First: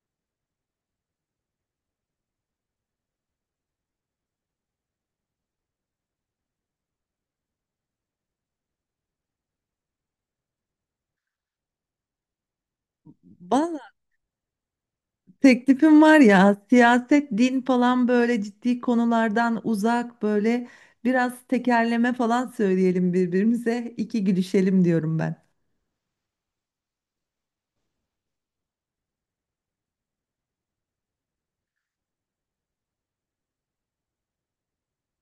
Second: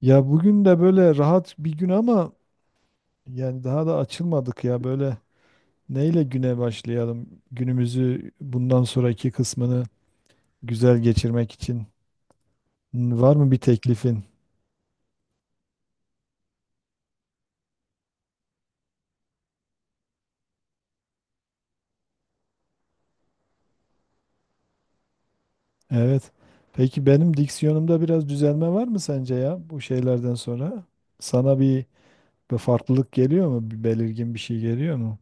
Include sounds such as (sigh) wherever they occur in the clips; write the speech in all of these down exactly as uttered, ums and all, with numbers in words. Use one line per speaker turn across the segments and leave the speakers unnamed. Ya bugün de böyle rahat bir gün ama yani daha da açılmadık ya böyle neyle güne başlayalım? Günümüzü bundan sonraki kısmını güzel geçirmek için N- var mı bir
Valla
teklifin?
teklifim var ya siyaset, din falan böyle ciddi konulardan uzak böyle biraz tekerleme falan söyleyelim birbirimize iki gülüşelim diyorum ben.
Evet. Peki benim diksiyonumda biraz düzelme var mı sence ya bu şeylerden sonra? Sana bir, bir farklılık geliyor mu? Bir belirgin bir şey geliyor mu?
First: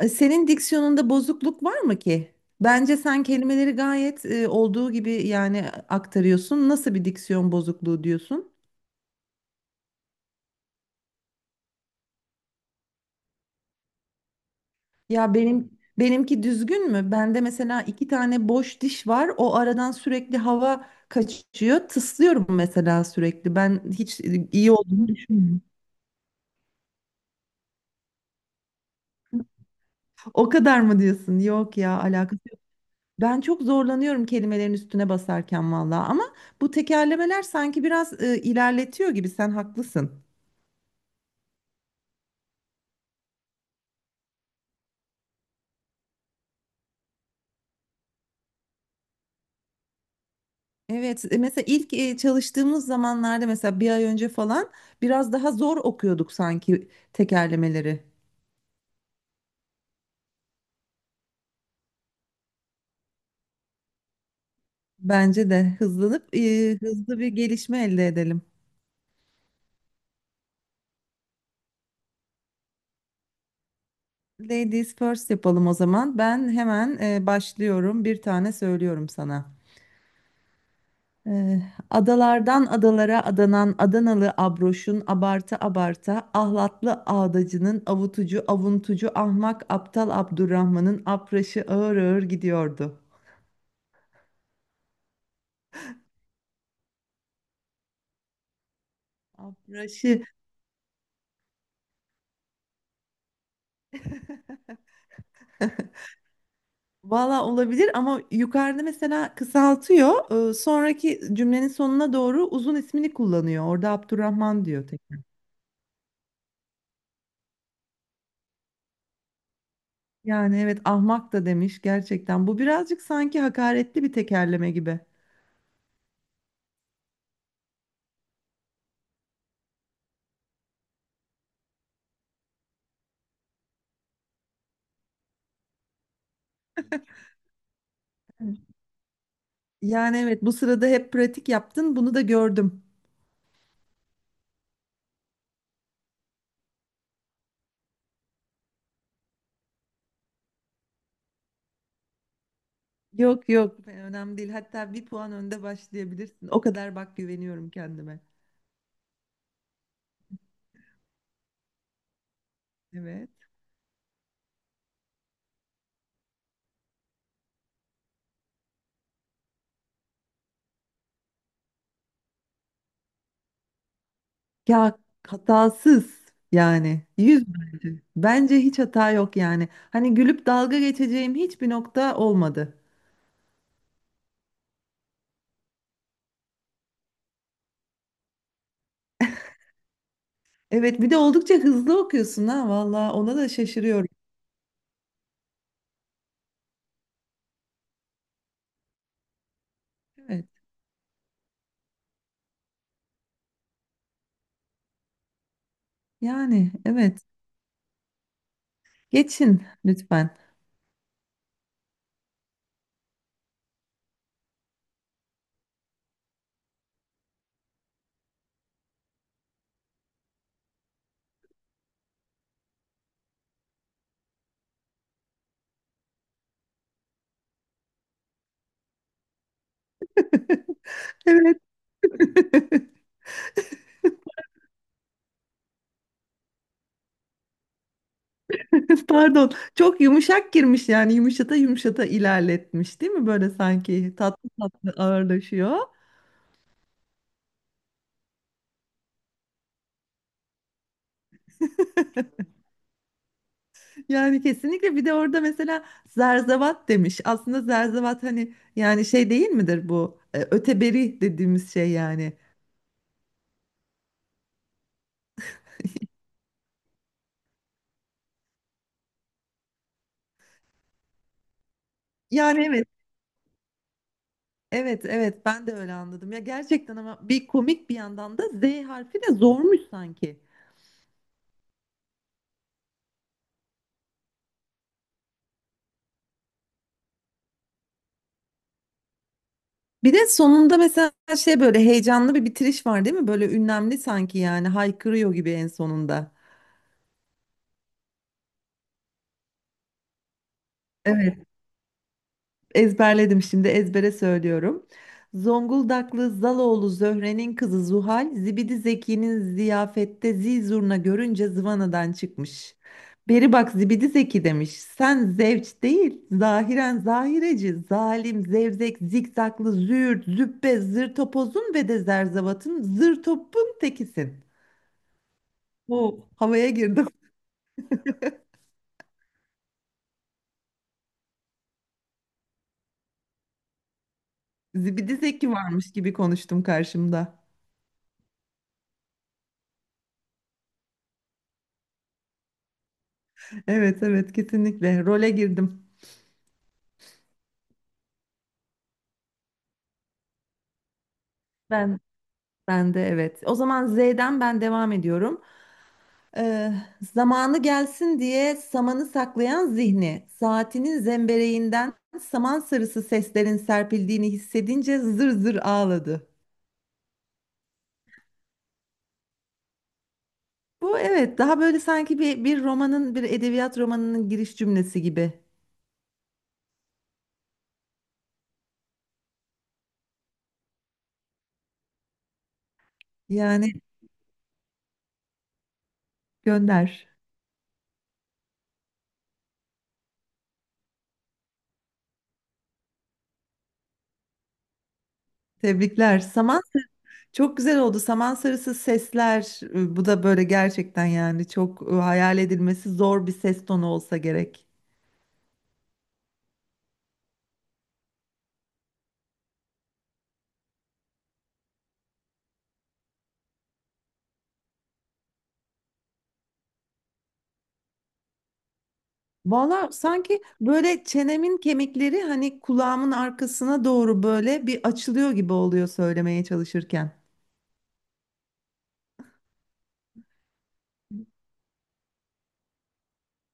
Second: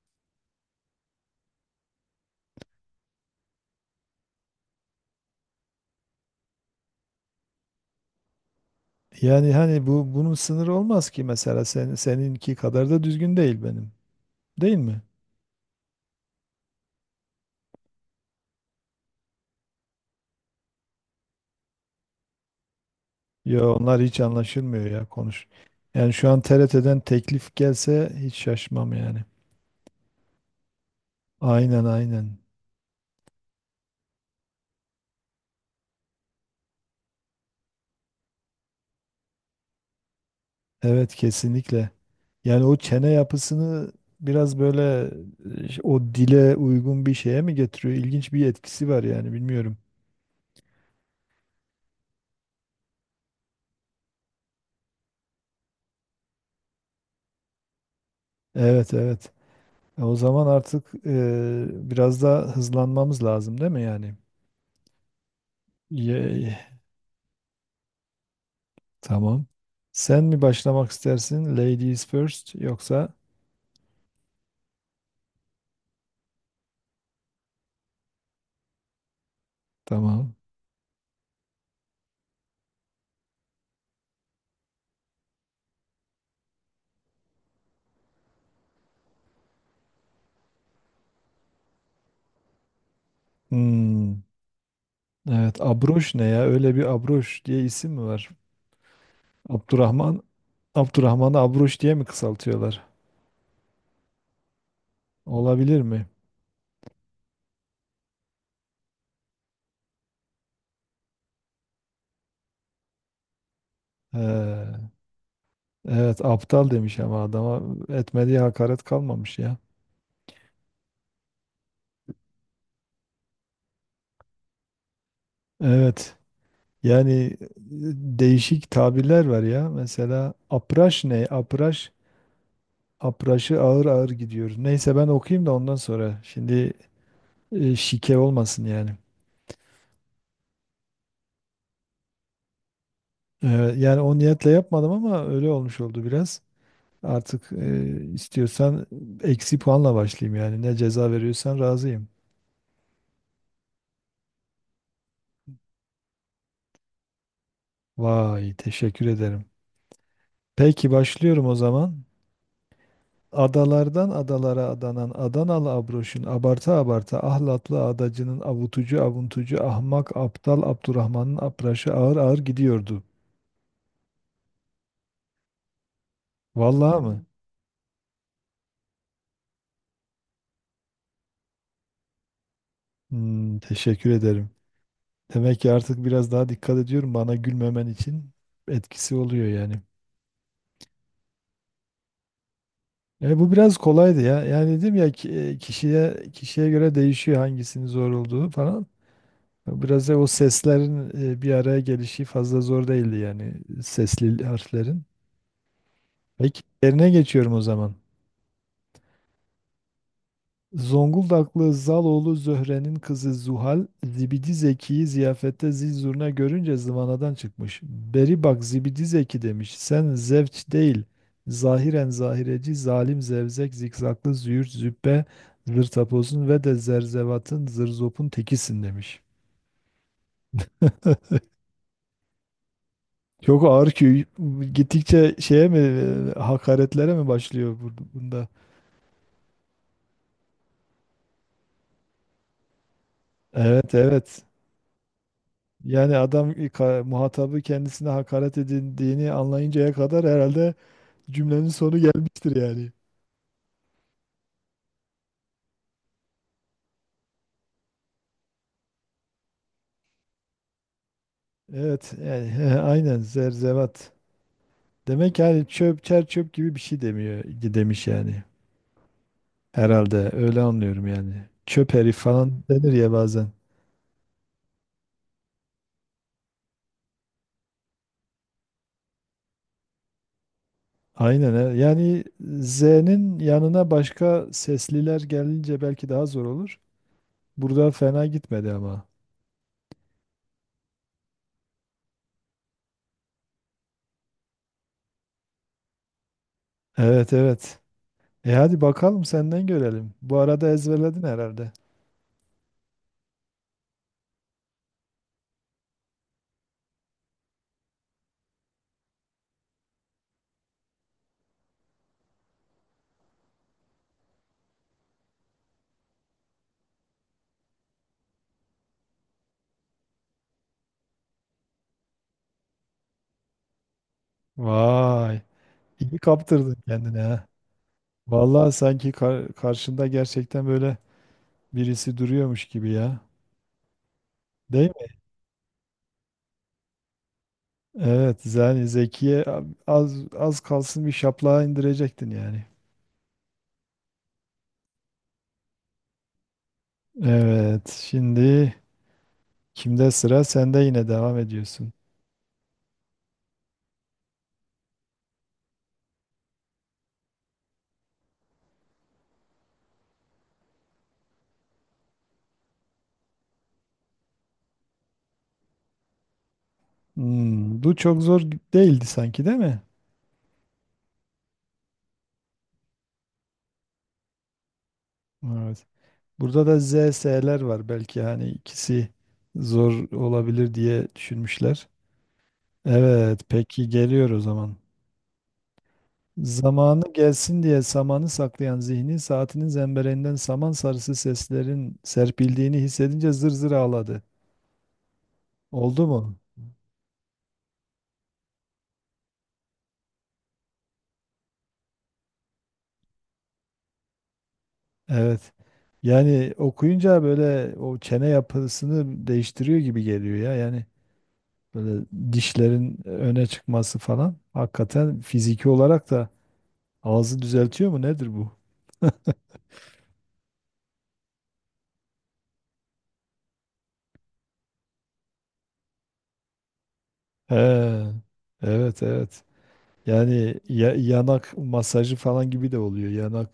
E, Senin diksiyonunda bozukluk var mı ki? Bence sen kelimeleri gayet e, olduğu gibi yani aktarıyorsun. Nasıl bir diksiyon bozukluğu diyorsun?
Yani hani bu bunun sınırı olmaz ki mesela sen, seninki kadar da düzgün değil benim. Değil mi?
Ya benim benimki düzgün mü? Bende mesela iki tane boş diş var. O aradan sürekli hava kaçıyor. Tıslıyorum mesela sürekli.
Ya
Ben
onlar hiç
hiç e, iyi
anlaşılmıyor ya
olduğunu
konuş.
düşünmüyorum.
Yani şu an T R T'den teklif gelse hiç şaşmam yani.
O kadar mı diyorsun? Yok
Aynen
ya
aynen.
alakası. yok. Ben çok zorlanıyorum kelimelerin üstüne basarken valla. Ama bu tekerlemeler sanki biraz e, ilerletiyor gibi. Sen haklısın.
Evet kesinlikle. Yani o çene yapısını biraz böyle e, o dile uygun bir şeye mi getiriyor? İlginç bir etkisi var yani bilmiyorum.
Evet, e, mesela ilk e, çalıştığımız zamanlarda mesela bir ay önce falan biraz daha zor okuyorduk sanki tekerlemeleri.
Evet evet. E, O zaman artık e, biraz daha hızlanmamız lazım değil mi yani?
Bence de hızlanıp
Ye-
e, hızlı bir gelişme elde edelim.
Tamam. Sen mi başlamak istersin? Ladies first yoksa?
Ladies first yapalım o zaman. Ben hemen e, başlıyorum. Bir tane söylüyorum sana.
Tamam.
E, Adalardan adalara adanan Adanalı abroşun abarta abarta ahlatlı ağdacının avutucu avuntucu ahmak aptal Abdurrahman'ın apraşı ağır ağır gidiyordu.
Hmm. Evet, Abroş ne ya? Öyle bir Abroş diye isim mi var? Abdurrahman,
Apraşı.
Abdurrahman'ı Abroş diye mi kısaltıyorlar?
(laughs)
Olabilir mi?
Valla olabilir ama yukarıda mesela kısaltıyor. Ee, Sonraki cümlenin sonuna doğru uzun ismini kullanıyor. Orada Abdurrahman diyor
Ee,
tek.
evet, aptal demiş ama adama etmediği hakaret kalmamış ya.
Yani evet ahmak da demiş gerçekten. Bu birazcık sanki hakaretli bir tekerleme gibi.
Evet, yani e, değişik tabirler var ya. Mesela apraş ne? Apraş, apraşı ağır ağır gidiyor. Neyse ben okuyayım da ondan sonra. Şimdi e, şike
Evet.
olmasın yani.
Yani evet bu sırada hep pratik yaptın bunu da gördüm.
Ee, yani o niyetle yapmadım ama öyle olmuş oldu biraz. Artık e, istiyorsan eksi puanla başlayayım yani. Ne ceza veriyorsan razıyım.
Yok yok önemli değil. Hatta bir puan önde başlayabilirsin. O kadar bak güveniyorum kendime.
Vay, teşekkür ederim. Peki başlıyorum o zaman.
Evet.
Adalardan adalara adanan Adanalı Abroş'un abarta abarta ahlatlı adacının avutucu avuntucu ahmak aptal Abdurrahman'ın apraşı ağır ağır gidiyordu.
Ya hatasız
Vallahi Hmm.
yani
mı?
yüz bence. Bence hiç hata yok yani. Hani gülüp dalga geçeceğim hiçbir nokta olmadı.
Hmm, teşekkür ederim. Demek ki artık biraz daha dikkat ediyorum bana gülmemen için etkisi oluyor yani.
Evet bir de oldukça hızlı okuyorsun ha valla ona
E,
da
bu biraz
şaşırıyorum.
kolaydı ya. Yani dedim ya ki- e, kişiye kişiye göre değişiyor hangisinin zor olduğu falan. Biraz da o
Evet
seslerin e, bir araya gelişi fazla zor değildi yani sesli harflerin. Peki
yani
yerine
evet
geçiyorum o zaman.
geçin lütfen.
Zonguldaklı Zaloğlu Zöhre'nin kızı Zuhal, Zibidi Zeki'yi ziyafette zil zurna görünce zıvanadan çıkmış. Beri bak Zibidi Zeki demiş, sen zevç değil, zahiren zahireci, zalim zevzek, zikzaklı züğürt, züppe, zırtapozun ve de zerzevatın, zırzopun tekisin demiş.
(laughs) Evet (laughs)
Çok ağır ki gittikçe şeye mi, e, hakaretlere mi başlıyor bu- bunda?
pardon çok yumuşak girmiş yani yumuşata yumuşata ilerletmiş değil mi böyle
Evet,
sanki
evet.
tatlı tatlı ağırlaşıyor.
Yani adam ka- muhatabı kendisine hakaret edildiğini anlayıncaya kadar herhalde cümlenin sonu gelmiştir yani.
Yani kesinlikle bir de orada mesela zerzevat demiş. Aslında zerzevat hani yani şey değil midir bu? E, Öteberi dediğimiz şey
Evet
yani.
yani (laughs) he, aynen zerzevat. Demek yani çöp çer çöp gibi bir şey demiyor demiş yani. Herhalde öyle anlıyorum yani. Çöp herif falan
Yani evet,
denir ya bazen.
evet, evet ben de öyle anladım. Ya gerçekten ama bir komik bir yandan da Z harfi de zormuş sanki.
Aynen he. Yani Z'nin yanına başka sesliler gelince belki daha zor olur. Burada fena gitmedi ama.
Bir de sonunda mesela şey böyle heyecanlı bir bitiriş var değil mi? Böyle ünlemli sanki yani haykırıyor gibi en sonunda.
Evet evet. E hadi bakalım senden görelim. Bu arada ezberledin
Evet.
herhalde.
Ezberledim şimdi ezbere söylüyorum. Zonguldaklı Zaloğlu Zöhre'nin kızı Zuhal, Zibidi Zeki'nin ziyafette zizurna görünce zıvanadan çıkmış. Beri bak Zibidi Zeki demiş. Sen zevç değil, zahiren zahireci, zalim, zevzek, zikzaklı, züğürt, züppe, zır topozun ve de zerzavatın, zır topun tekisin.
Vay. İyi
Oo, havaya
kaptırdın
girdim.
kendini ha. Vallahi sanki kar- karşında gerçekten böyle birisi duruyormuş gibi ya.
(laughs)
Değil mi?
Zibidi Zeki varmış gibi konuştum karşımda.
Evet, yani Zekiye az az kalsın bir şaplağa indirecektin yani.
Evet evet kesinlikle role girdim.
Evet, şimdi kimde sıra? Sen de yine devam ediyorsun.
Ben Ben de evet. O zaman Z'den ben devam ediyorum. Ee, Zamanı gelsin diye samanı saklayan zihni, saatinin zembereğinden saman sarısı seslerin serpildiğini hissedince zır zır ağladı.
Hmm, bu çok zor değildi sanki değil mi?
Bu evet daha böyle sanki bir, bir romanın bir edebiyat romanının giriş cümlesi gibi.
Evet. Burada da Z S'ler var belki hani ikisi zor olabilir diye düşünmüşler. Evet,
Yani
peki geliyor o zaman. Zamanı
gönder.
gelsin diye samanı saklayan zihni saatinin zembereninden saman sarısı seslerin serpildiğini hissedince zır zır ağladı. Oldu
Tebrikler.
mu?
Saman çok güzel oldu. Saman sarısı sesler e, bu da böyle gerçekten yani çok e, hayal edilmesi zor bir ses tonu olsa gerek.
Evet. Yani okuyunca böyle o çene yapısını değiştiriyor gibi geliyor ya. Yani böyle dişlerin öne çıkması falan. Hakikaten fiziki olarak da ağzı düzeltiyor mu? Nedir bu?
Valla sanki böyle çenemin kemikleri hani kulağımın arkasına doğru böyle bir açılıyor gibi oluyor söylemeye çalışırken.
He, evet evet. Yani ya- yanak masajı falan gibi de oluyor. Yanak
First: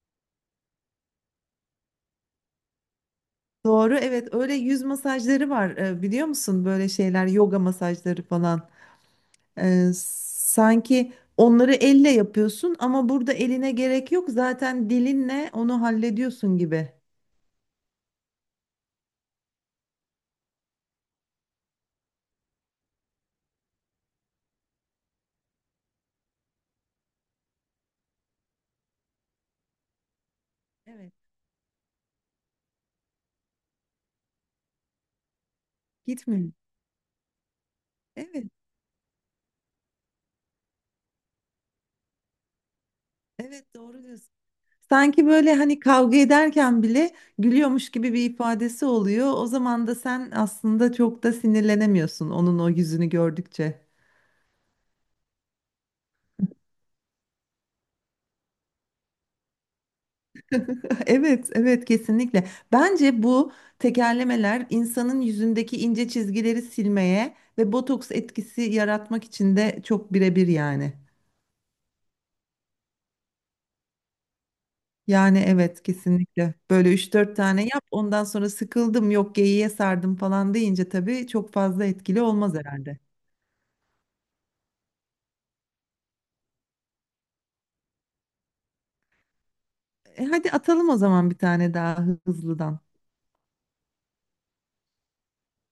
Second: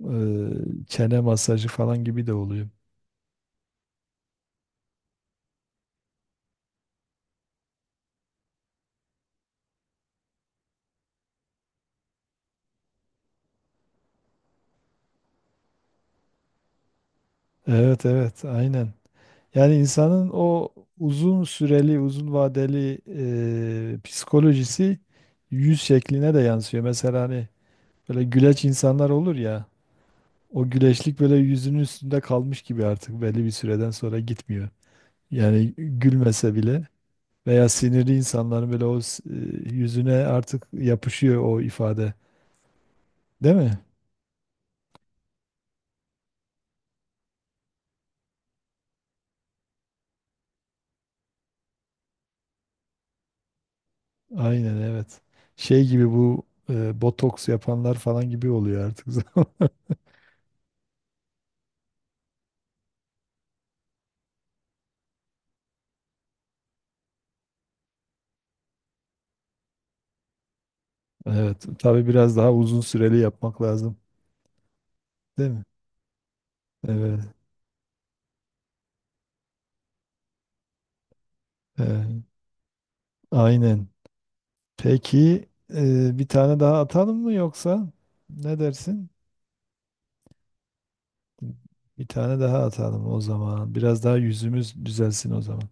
e, çene masajı falan gibi de oluyor.
Doğru evet öyle yüz masajları var e, biliyor musun böyle şeyler yoga masajları falan. E, sanki onları elle yapıyorsun ama burada eline gerek yok zaten dilinle onu hallediyorsun gibi.
Evet evet aynen. Yani insanın o uzun süreli, uzun vadeli e, psikolojisi yüz şekline de yansıyor. Mesela hani böyle güleç insanlar olur ya, o
Evet.
güleçlik böyle yüzünün üstünde kalmış gibi artık belli bir süreden sonra gitmiyor. Yani
Gitmiyor.
gülmese bile veya sinirli
Evet
insanların böyle o s- e, yüzüne artık yapışıyor o ifade. Değil
evet
mi?
doğru diyorsun. Sanki böyle hani kavga ederken bile gülüyormuş gibi bir ifadesi oluyor. O zaman da sen aslında çok da sinirlenemiyorsun onun o yüzünü gördükçe.
Aynen evet. Şey gibi bu e, botoks yapanlar falan gibi oluyor artık. (laughs) zaman.
(laughs) Evet, evet kesinlikle. Bence bu tekerlemeler insanın yüzündeki ince çizgileri silmeye ve botoks etkisi yaratmak için de çok birebir yani.
Evet. Tabii biraz daha uzun süreli yapmak lazım.
Yani
Değil mi?
evet kesinlikle. Böyle üç
Evet.
dört tane yap ondan sonra sıkıldım yok geyiğe sardım falan deyince tabii çok fazla etkili
Evet.
olmaz herhalde.
Aynen. Peki e, bir tane daha atalım mı yoksa ne dersin?
E, hadi atalım o zaman bir tane daha
Bir tane daha
hızlıdan.
atalım o zaman. Biraz daha yüzümüz düzelsin o zaman.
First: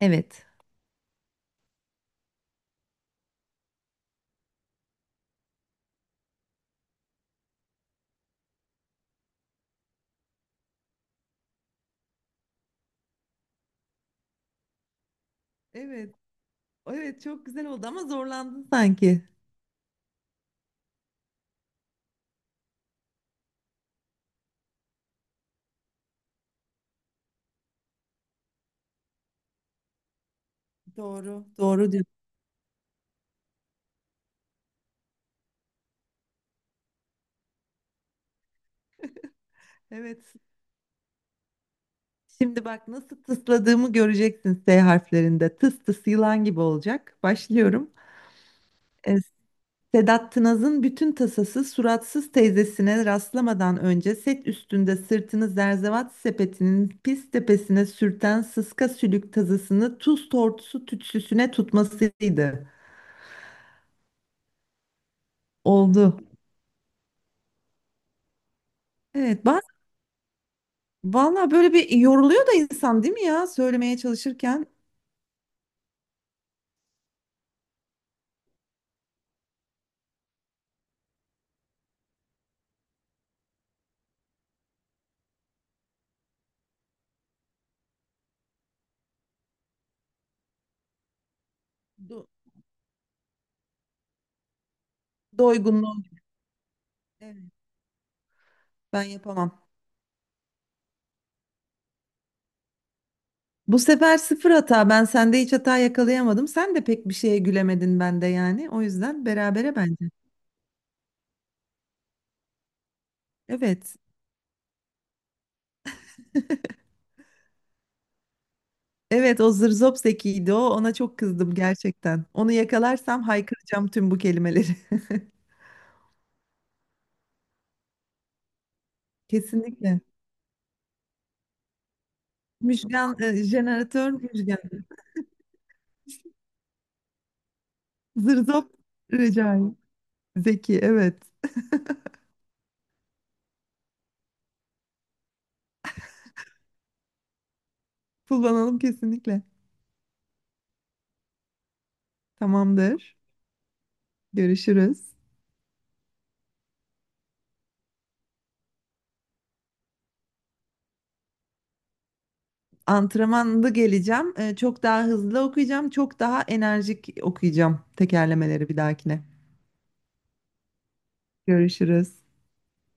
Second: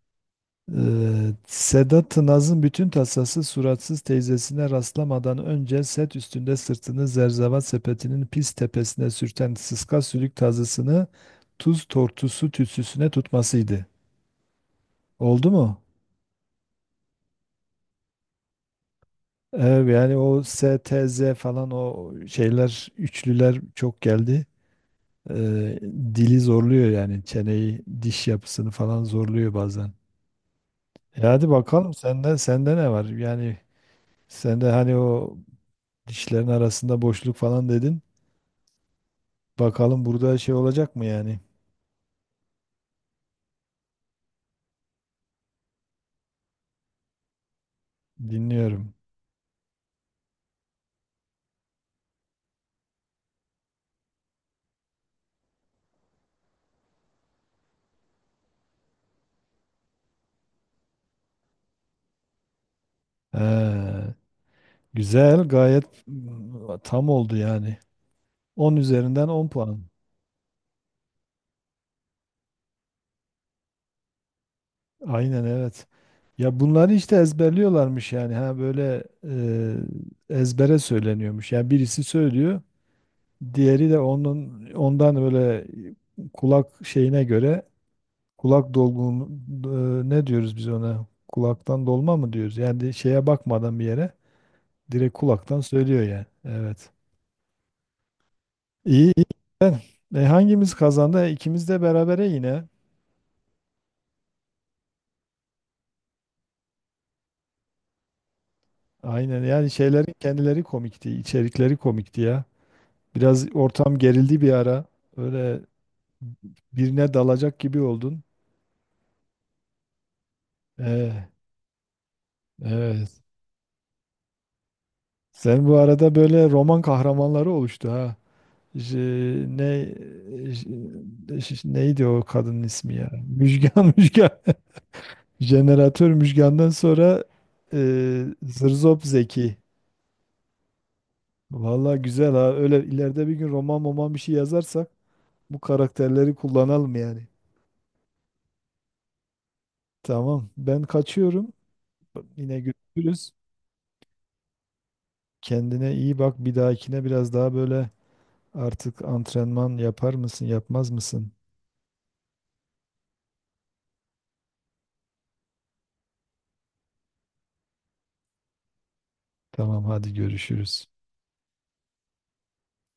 Evet.
Ee, Sedat Naz'ın bütün tasası suratsız teyzesine rastlamadan önce set üstünde sırtını zerzevat sepetinin pis tepesine sürten sıska sülük tazısını tuz tortusu tütsüsüne tutmasıydı. Oldu mu?
Evet. Evet çok güzel oldu ama zorlandın sanki.
Evet, yani o S T Z falan o şeyler üçlüler çok geldi. Ee, dili zorluyor yani çeneyi diş yapısını falan zorluyor bazen. E
Doğru.
hadi
Doğru
bakalım
diyorsun.
sende sende ne var? Yani sende hani o dişlerin arasında boşluk falan dedin. Bakalım
Evet.
burada şey olacak mı yani?
Şimdi bak nasıl tısladığımı göreceksin S harflerinde. Tıs tıs yılan gibi olacak. Başlıyorum.
Dinliyorum.
E, Sedat Tınaz'ın bütün tasası suratsız teyzesine rastlamadan önce set üstünde sırtını zerzevat sepetinin pis tepesine sürten sıska sülük tazısını tuz tortusu tütsüsüne tutmasıydı.
He, güzel, gayet
Oldu.
mm, tam oldu yani. On üzerinden
Evet,
on puan.
valla böyle bir yoruluyor da insan değil mi ya söylemeye çalışırken
Aynen evet. Ya bunları işte ezberliyorlarmış yani. Ha böyle e, ezbere söyleniyormuş. Yani birisi söylüyor, diğeri de onun ondan böyle kulak şeyine göre kulak dolgun e, ne diyoruz biz ona? Kulaktan dolma
do
mı diyoruz? Yani şeye bakmadan bir yere direkt kulaktan
doygunluğu.
söylüyor yani. Evet.
Evet, ben
İyi, iyi.
yapamam.
Ben- E, hangimiz kazandı? E, İkimiz de berabere yine.
Bu sefer sıfır hata. Ben sende hiç hata yakalayamadım. Sen de pek bir şeye gülemedin bende yani. O yüzden
Aynen yani
berabere bence.
şeylerin kendileri komikti, içerikleri komikti ya. Biraz
Evet.
ortam gerildi bir ara. Öyle birine dalacak gibi oldun.
Evet o zırzop zekiydi o. Ona çok
E,
kızdım gerçekten. Onu
evet.
yakalarsam haykıracağım tüm bu kelimeleri.
Sen bu arada böyle roman kahramanları oluştu ha.
(laughs)
J- ne
Kesinlikle.
j- ş- neydi o kadının ismi ya?
Müjgan, e,
Müjgan (laughs)
jeneratör
Müjgan.
müjgan.
Jeneratör Müjgan'dan sonra e,
Zırzop
Zırzop Zeki.
Recai. Zeki evet.
Vallahi güzel ha. Öyle ileride bir gün roman roman bir şey yazarsak bu karakterleri kullanalım yani.
Kullanalım kesinlikle.
Tamam. Ben kaçıyorum. Yine
Tamamdır.
görüşürüz.
Görüşürüz.
Kendine iyi bak. Bir dahakine biraz daha böyle artık antrenman yapar mısın, yapmaz mısın?
Antrenmanlı geleceğim. Ee, çok daha hızlı okuyacağım. Çok daha enerjik okuyacağım tekerlemeleri bir dahakine.
Tamam, hadi görüşürüz.
Görüşürüz.